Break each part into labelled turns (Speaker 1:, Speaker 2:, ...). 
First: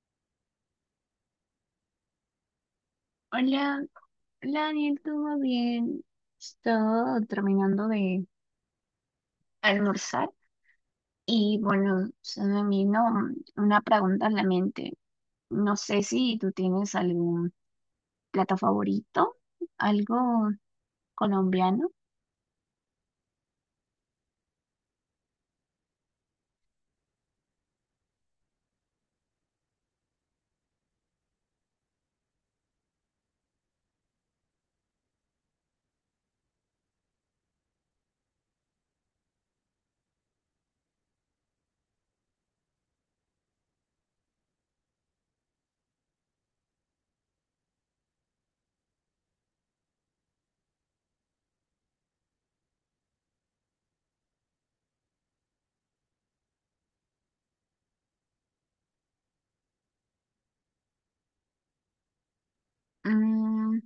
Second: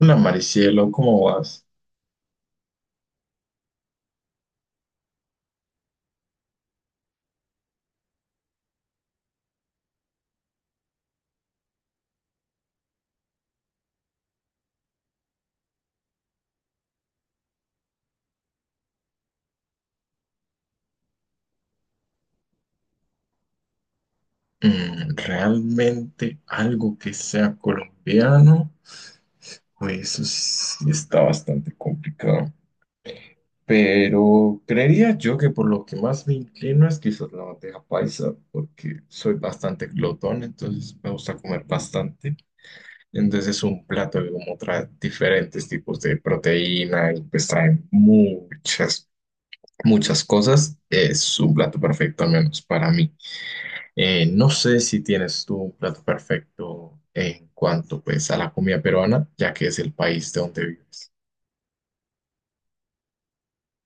Speaker 1: Hola Maricielo, ¿cómo vas?
Speaker 2: Hola, hola Daniel, ¿todo bien? Estoy terminando de almorzar y bueno, se me vino una pregunta a la mente. No sé si tú tienes algún plato favorito, algo colombiano.
Speaker 1: Realmente algo que sea colombiano, pues eso sí está bastante complicado. Pero creería yo que por lo que más me inclino es quizás la bandeja paisa, porque soy bastante glotón, entonces me gusta comer bastante. Entonces es un plato que como trae diferentes tipos de proteína y pues trae muchas cosas. Es un plato perfecto, al menos para mí. No sé si tienes tú un plato perfecto en cuanto pues a la comida peruana, ya que es el país de donde vives.
Speaker 2: Mm,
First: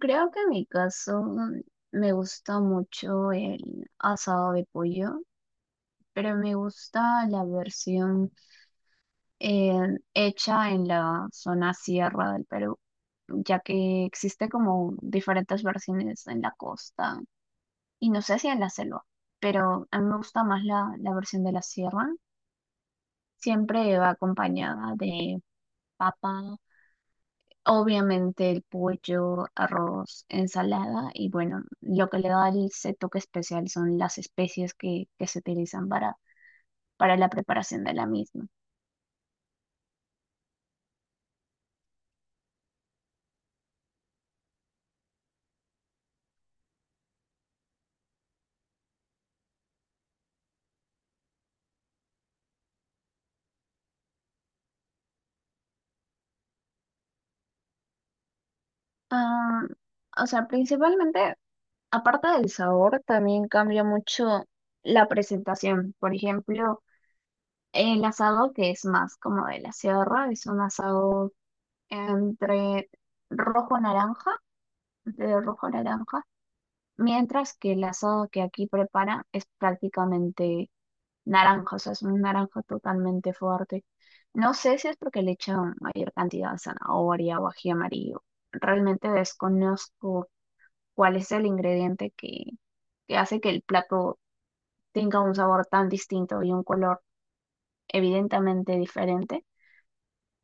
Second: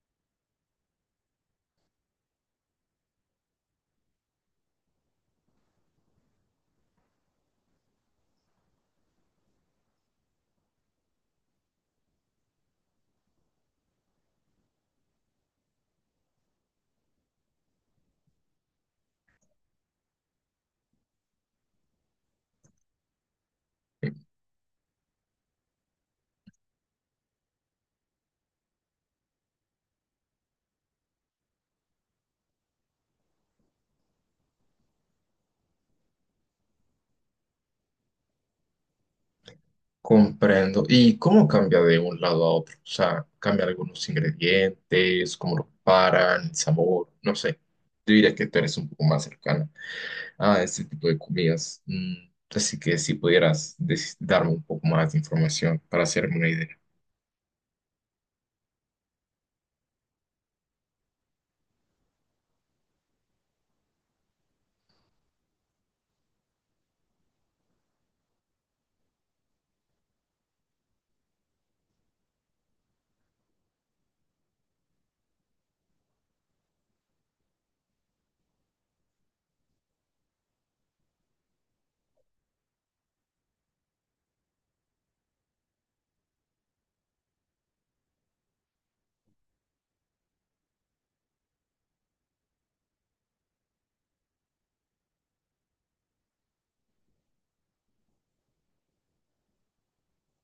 Speaker 2: creo que en mi caso me gusta mucho el asado de pollo, pero me gusta la versión hecha en la zona sierra del Perú, ya que existe como diferentes versiones en la costa y no sé si en la selva, pero a mí me gusta más la versión de la sierra. Siempre va
Speaker 1: Eh,
Speaker 2: acompañada de papa, obviamente el pollo, arroz, ensalada y bueno, lo que le da ese toque especial son las especies que se utilizan para la preparación de la misma.
Speaker 1: Comprendo. ¿Y cómo cambia de un lado a otro? O sea, cambia algunos ingredientes, cómo lo preparan, el sabor, no sé. Yo diría que tú eres un poco más cercana a este tipo de comidas. Así que si pudieras darme un poco más de información para hacerme una idea.
Speaker 2: Ah, o sea, principalmente aparte del sabor, también cambia mucho la presentación. Por ejemplo, el asado que es más como de la sierra, es un asado entre rojo-naranja, entre rojo-naranja, mientras que el asado que aquí prepara es prácticamente naranja, o sea, es un naranja totalmente fuerte. No sé si es porque le echan mayor cantidad de zanahoria o ají amarillo. Realmente desconozco cuál es el ingrediente que hace que el plato tenga un sabor tan distinto y un color evidentemente diferente.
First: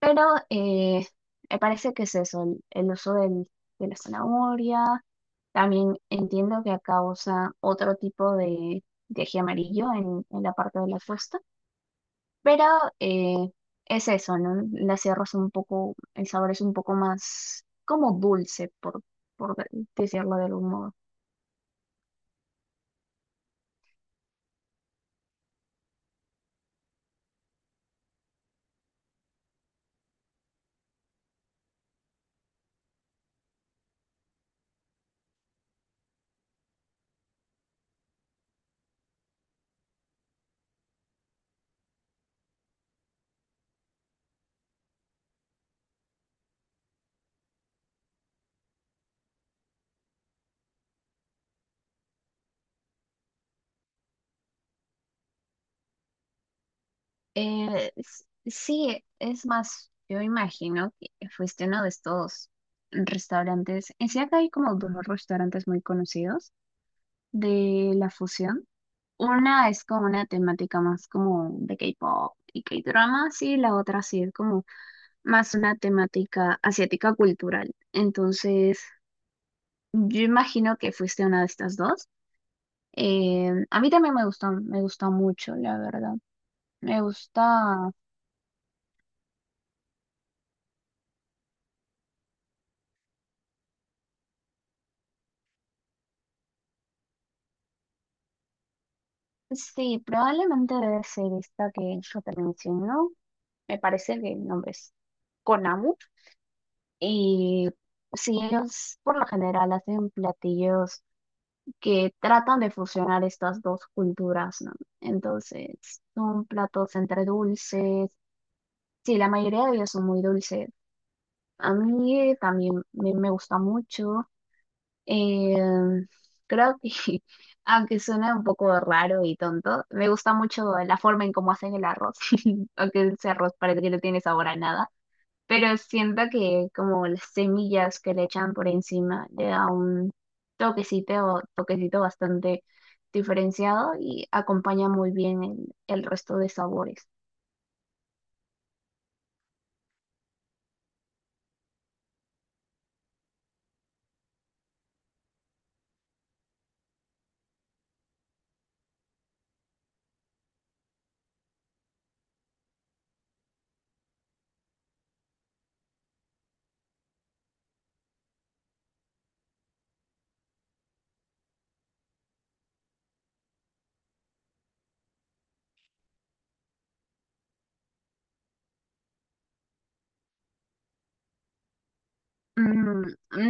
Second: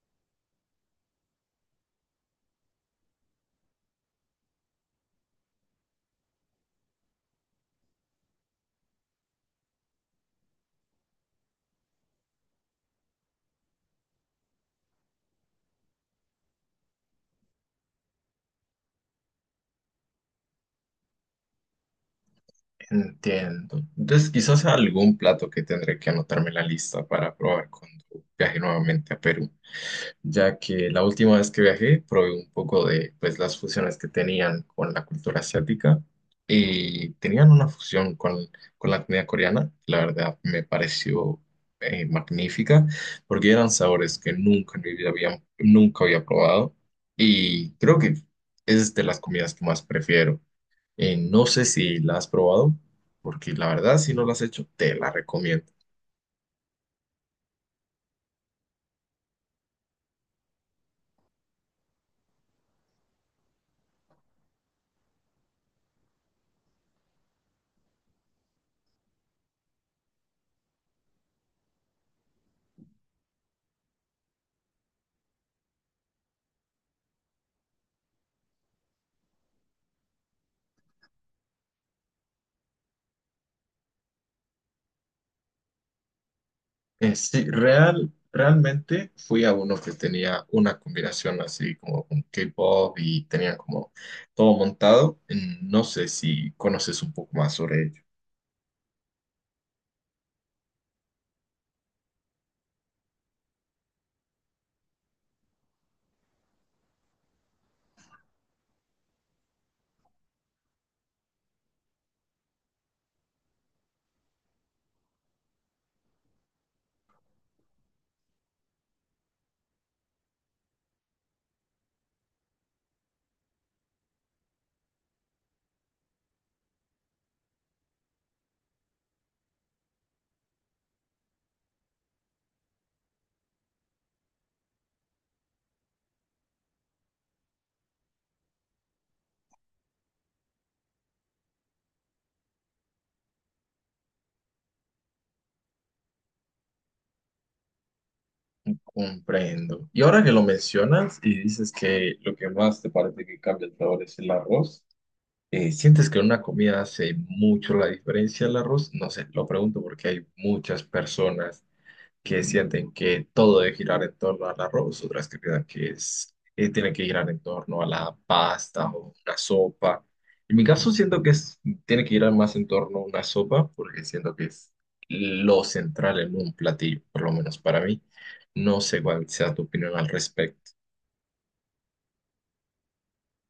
Speaker 2: Pero eh, me parece que es eso, el uso de la zanahoria. También entiendo que causa otro tipo de ají amarillo en la parte de la fusta, pero eh, es eso, ¿no? La sierra es un poco, el sabor es un poco más como dulce, por decirlo de algún modo.
Speaker 1: Entiendo. Entonces, quizás algún plato que tendré que anotarme en la lista para probar cuando viaje nuevamente a Perú, ya que la última vez que viajé probé un poco de pues, las fusiones que tenían con la cultura asiática y tenían una fusión con la comida coreana. La verdad me pareció magnífica porque eran sabores que nunca en mi vida nunca había probado y creo que es de las comidas que más prefiero. No sé si la has probado, porque la verdad, si no la has hecho, te la recomiendo.
Speaker 2: Sí, es más, yo imagino que fuiste a uno de estos restaurantes. En sí, acá hay como dos restaurantes muy conocidos de la fusión. Una es como una temática más como de K-pop y K-drama, y la otra sí es como más una temática asiática cultural. Entonces, yo imagino que fuiste a una de estas dos. A mí también me gustó mucho, la verdad. Me
Speaker 1: Sí,
Speaker 2: gusta.
Speaker 1: realmente fui a uno que tenía una combinación así como con K-pop y tenía como todo montado. Mm. No sé si conoces un poco más sobre ello.
Speaker 2: Sí, probablemente debe ser esta que yo te menciono. Me parece que el nombre es Konamu. Y sí, ellos por lo general hacen platillos que tratan de fusionar estas dos culturas, ¿no? Entonces, son platos entre dulces. Sí, la mayoría de ellos son muy dulces. A mí también me gusta mucho. Eh, creo que, aunque suena un poco raro y tonto, me gusta mucho la forma en cómo hacen el arroz, aunque ese arroz parece que no tiene sabor a nada, pero siento que como las semillas que le echan por encima le da un toquecito, toquecito bastante diferenciado y acompaña muy bien el resto de sabores.
Speaker 1: Comprendo. Y ahora que lo mencionas y dices que lo que más te parece que cambia el sabor es el arroz, ¿sientes que en una comida hace mucho la diferencia el arroz? No sé, lo pregunto porque hay muchas personas que sienten que todo debe girar en torno al arroz, otras que piensan que es, tiene que girar en torno a la pasta o una sopa. En mi caso siento que tiene que girar más en torno a una sopa porque siento que es lo central en un platillo, por lo menos para mí. No sé cuál sea tu opinión al respecto.
Speaker 2: Mm,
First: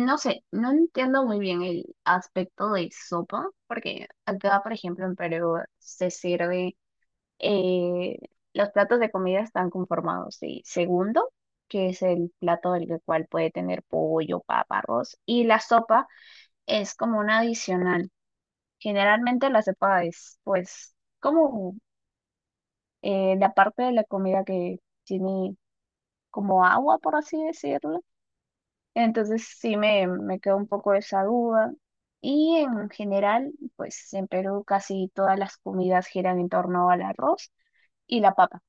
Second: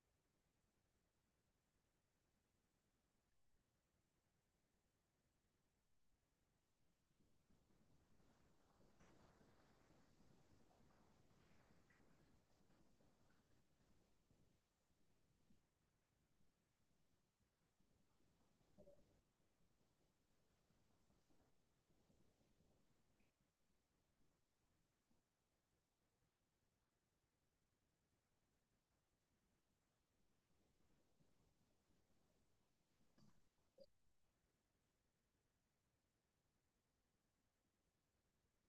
Speaker 2: no sé, no entiendo muy bien el aspecto de sopa, porque acá, por ejemplo, en Perú se sirve eh, los platos de comida están conformados de segundo, que es el plato del cual puede tener pollo, papa, arroz, y la sopa es como un adicional. Generalmente la sopa es pues como la parte de la comida que tiene como agua, por así decirlo. Entonces sí me quedó un poco esa duda. Y en general, pues en Perú casi todas las comidas giran en torno al arroz y la papa.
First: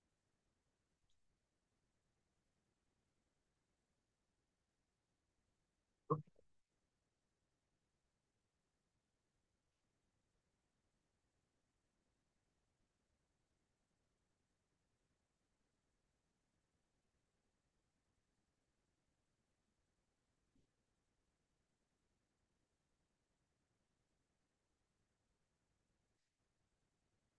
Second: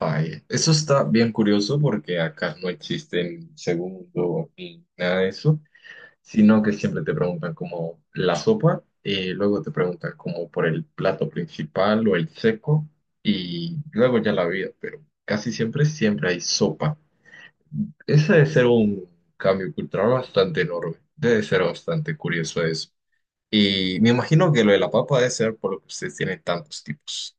Speaker 1: Vaya, eso está bien curioso porque acá no existen segundo ni nada de eso, sino que siempre te preguntan como la sopa, luego te preguntan como por el plato principal o el seco, y luego ya la vida, pero casi siempre, siempre hay sopa. Ese debe ser un cambio cultural bastante enorme, debe ser bastante curioso eso. Y me imagino que lo de la papa debe ser por lo que ustedes tienen tantos tipos.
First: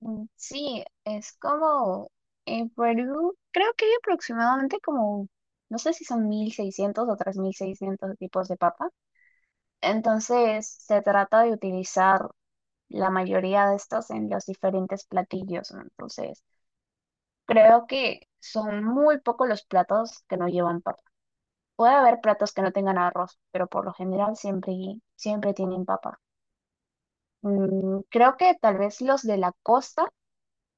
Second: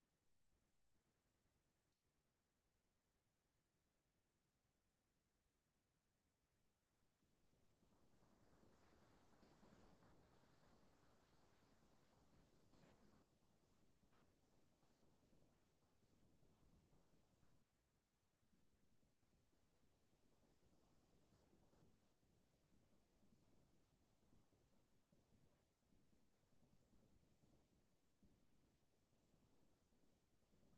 Speaker 2: Mm, sí, es como en Perú, creo que hay aproximadamente como, no sé si son 1600 o 3600 tipos de papa. Entonces, se trata de utilizar la mayoría de estos en los diferentes platillos, ¿no? Entonces, creo que son muy pocos los platos que no llevan papa. Puede haber platos que no tengan arroz, pero por lo general siempre, siempre tienen papa. Mm, creo que tal vez los de la costa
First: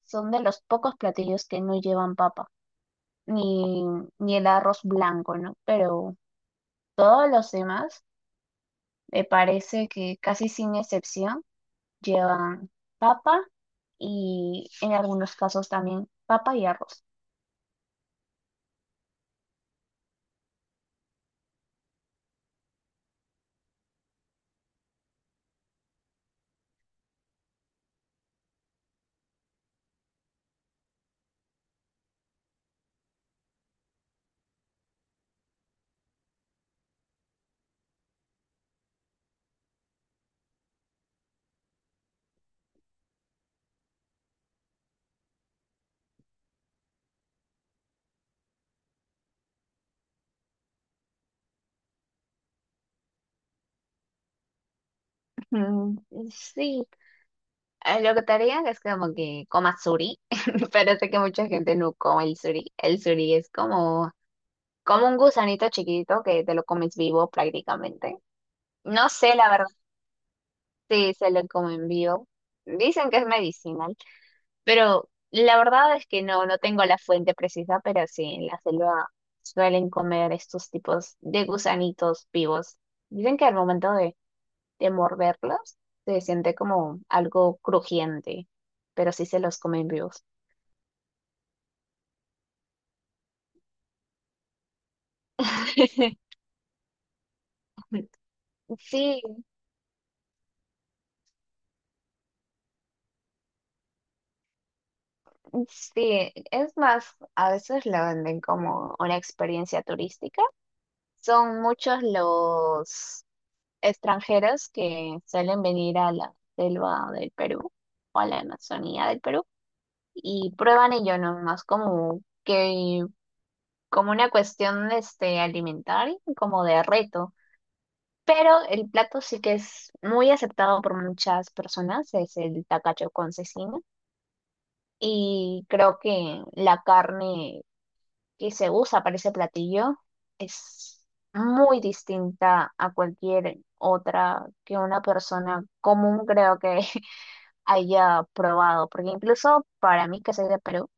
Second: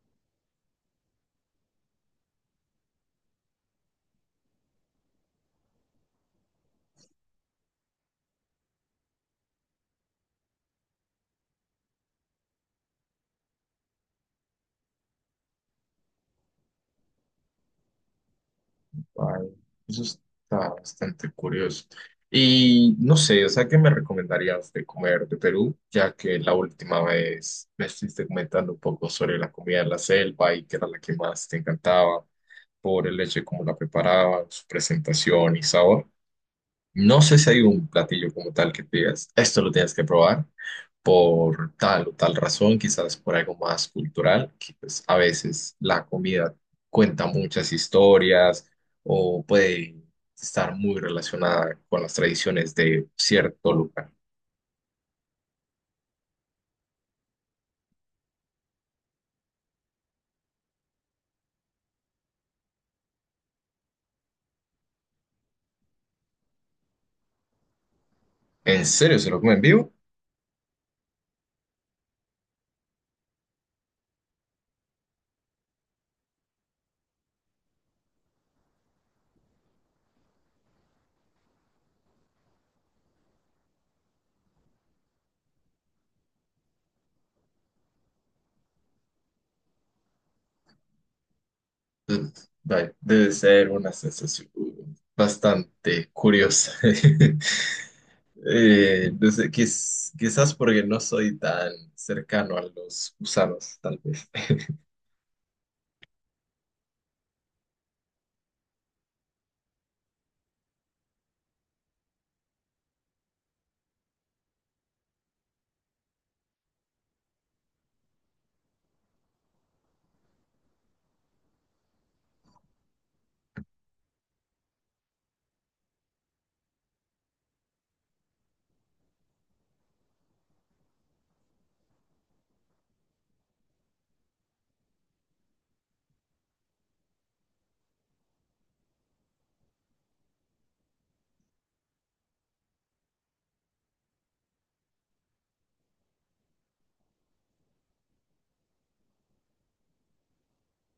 Speaker 2: son de los pocos platillos que no llevan papa. Ni, ni el arroz blanco, ¿no? Pero todos los demás, me parece que casi sin excepción, llevan papa y en algunos casos también papa y arroz.
Speaker 1: Ay, eso está bastante curioso. Y no sé, o sea, ¿qué me recomendarías de comer de Perú? Ya que la última vez me estuviste comentando un poco sobre la comida de la selva y que era la que más te encantaba por el hecho de cómo la preparaban, su presentación y sabor. No sé si hay un platillo como tal que te digas, esto lo tienes que probar por tal o tal razón, quizás por algo más cultural, que pues a veces la comida cuenta muchas historias o puede estar muy relacionada con las tradiciones de cierto lugar.
Speaker 2: Mm, sí. Lo que te haría es como que comas suri, pero sé que mucha gente no come el suri. El suri es como, como un gusanito chiquitito que te lo comes vivo prácticamente.
Speaker 1: ¿En
Speaker 2: No
Speaker 1: serio se
Speaker 2: sé,
Speaker 1: lo
Speaker 2: la
Speaker 1: comen
Speaker 2: verdad,
Speaker 1: vivo?
Speaker 2: sí se lo comen vivo. Dicen que es medicinal, pero la verdad es que no, no tengo la fuente precisa, pero sí, en la selva suelen comer estos tipos de gusanitos vivos. Dicen que al momento de morderlos se siente como algo crujiente, pero sí se los comen vivos.
Speaker 1: Ugh, vaya, debe ser una sensación bastante curiosa.
Speaker 2: Sí,
Speaker 1: No sé, quizás porque no soy tan cercano a los gusanos, tal vez.
Speaker 2: sí, es más, a veces la venden como una experiencia turística. Son muchos los extranjeros que suelen venir a la selva del Perú o a la Amazonía del Perú y prueban ello nomás como que como una cuestión este alimentaria, como de reto. Pero el plato sí que es muy aceptado por muchas personas, es el tacacho con cecina. Y creo que la carne que se usa para ese platillo es muy distinta a cualquier otra que una persona común creo que haya probado, porque incluso para mí que soy de Perú,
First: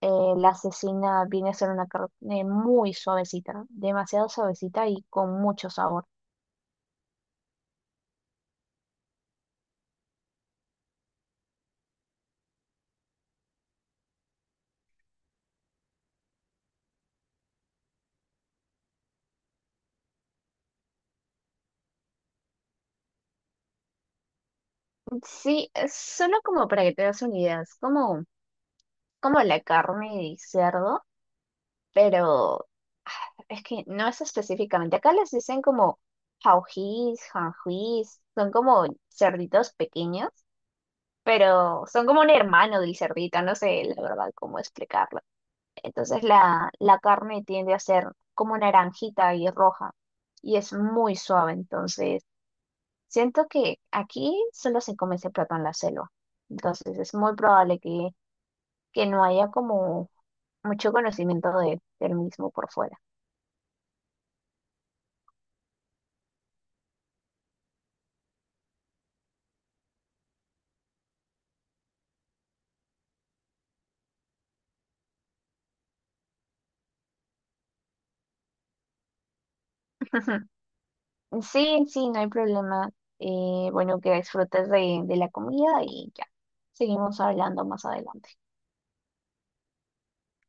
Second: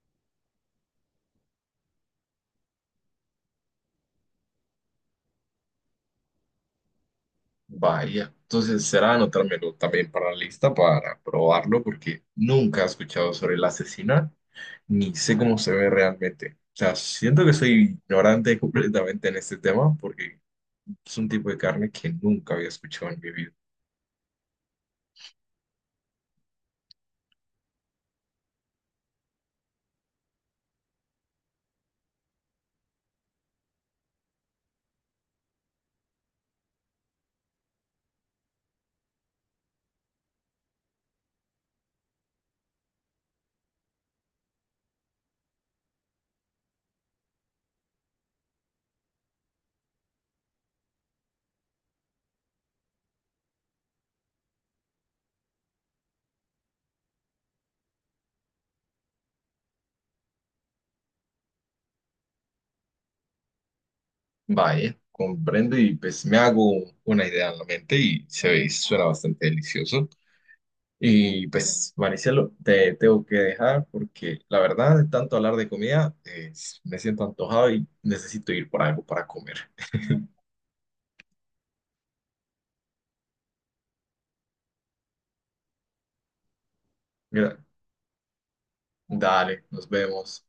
Speaker 2: eh, la cecina viene a ser una carne muy suavecita, demasiado suavecita y con mucho sabor.
Speaker 1: Vaya, entonces será anotármelo también para la lista para probarlo, porque nunca he escuchado sobre el asesinato, ni sé cómo se ve realmente. O sea, siento que soy ignorante completamente en este tema, porque es un tipo de carne que nunca había escuchado en mi vida.
Speaker 2: Sí, es solo como para que te des una idea, es como, como la carne de cerdo pero ah, es que no es específicamente. Acá les dicen como jaujíes, janjuís, son como cerditos pequeños, pero son como un hermano del cerdito, no sé la verdad cómo explicarlo. Entonces la carne tiende a ser como naranjita y roja y es muy suave, entonces siento que aquí solo se come ese plato en la selva. Entonces es muy probable que no haya como mucho conocimiento del mismo por fuera.
Speaker 1: Vaya, comprendo y pues me hago una idea en la mente y se ve y suena bastante delicioso. Y pues, Maricelo, te tengo que dejar porque la verdad, de tanto hablar de comida, me siento antojado y necesito ir por algo para comer.
Speaker 2: Sí, sí, no hay problema. Bueno, que disfrutes de la comida y ya. Seguimos
Speaker 1: Mira,
Speaker 2: hablando más adelante.
Speaker 1: dale, nos vemos.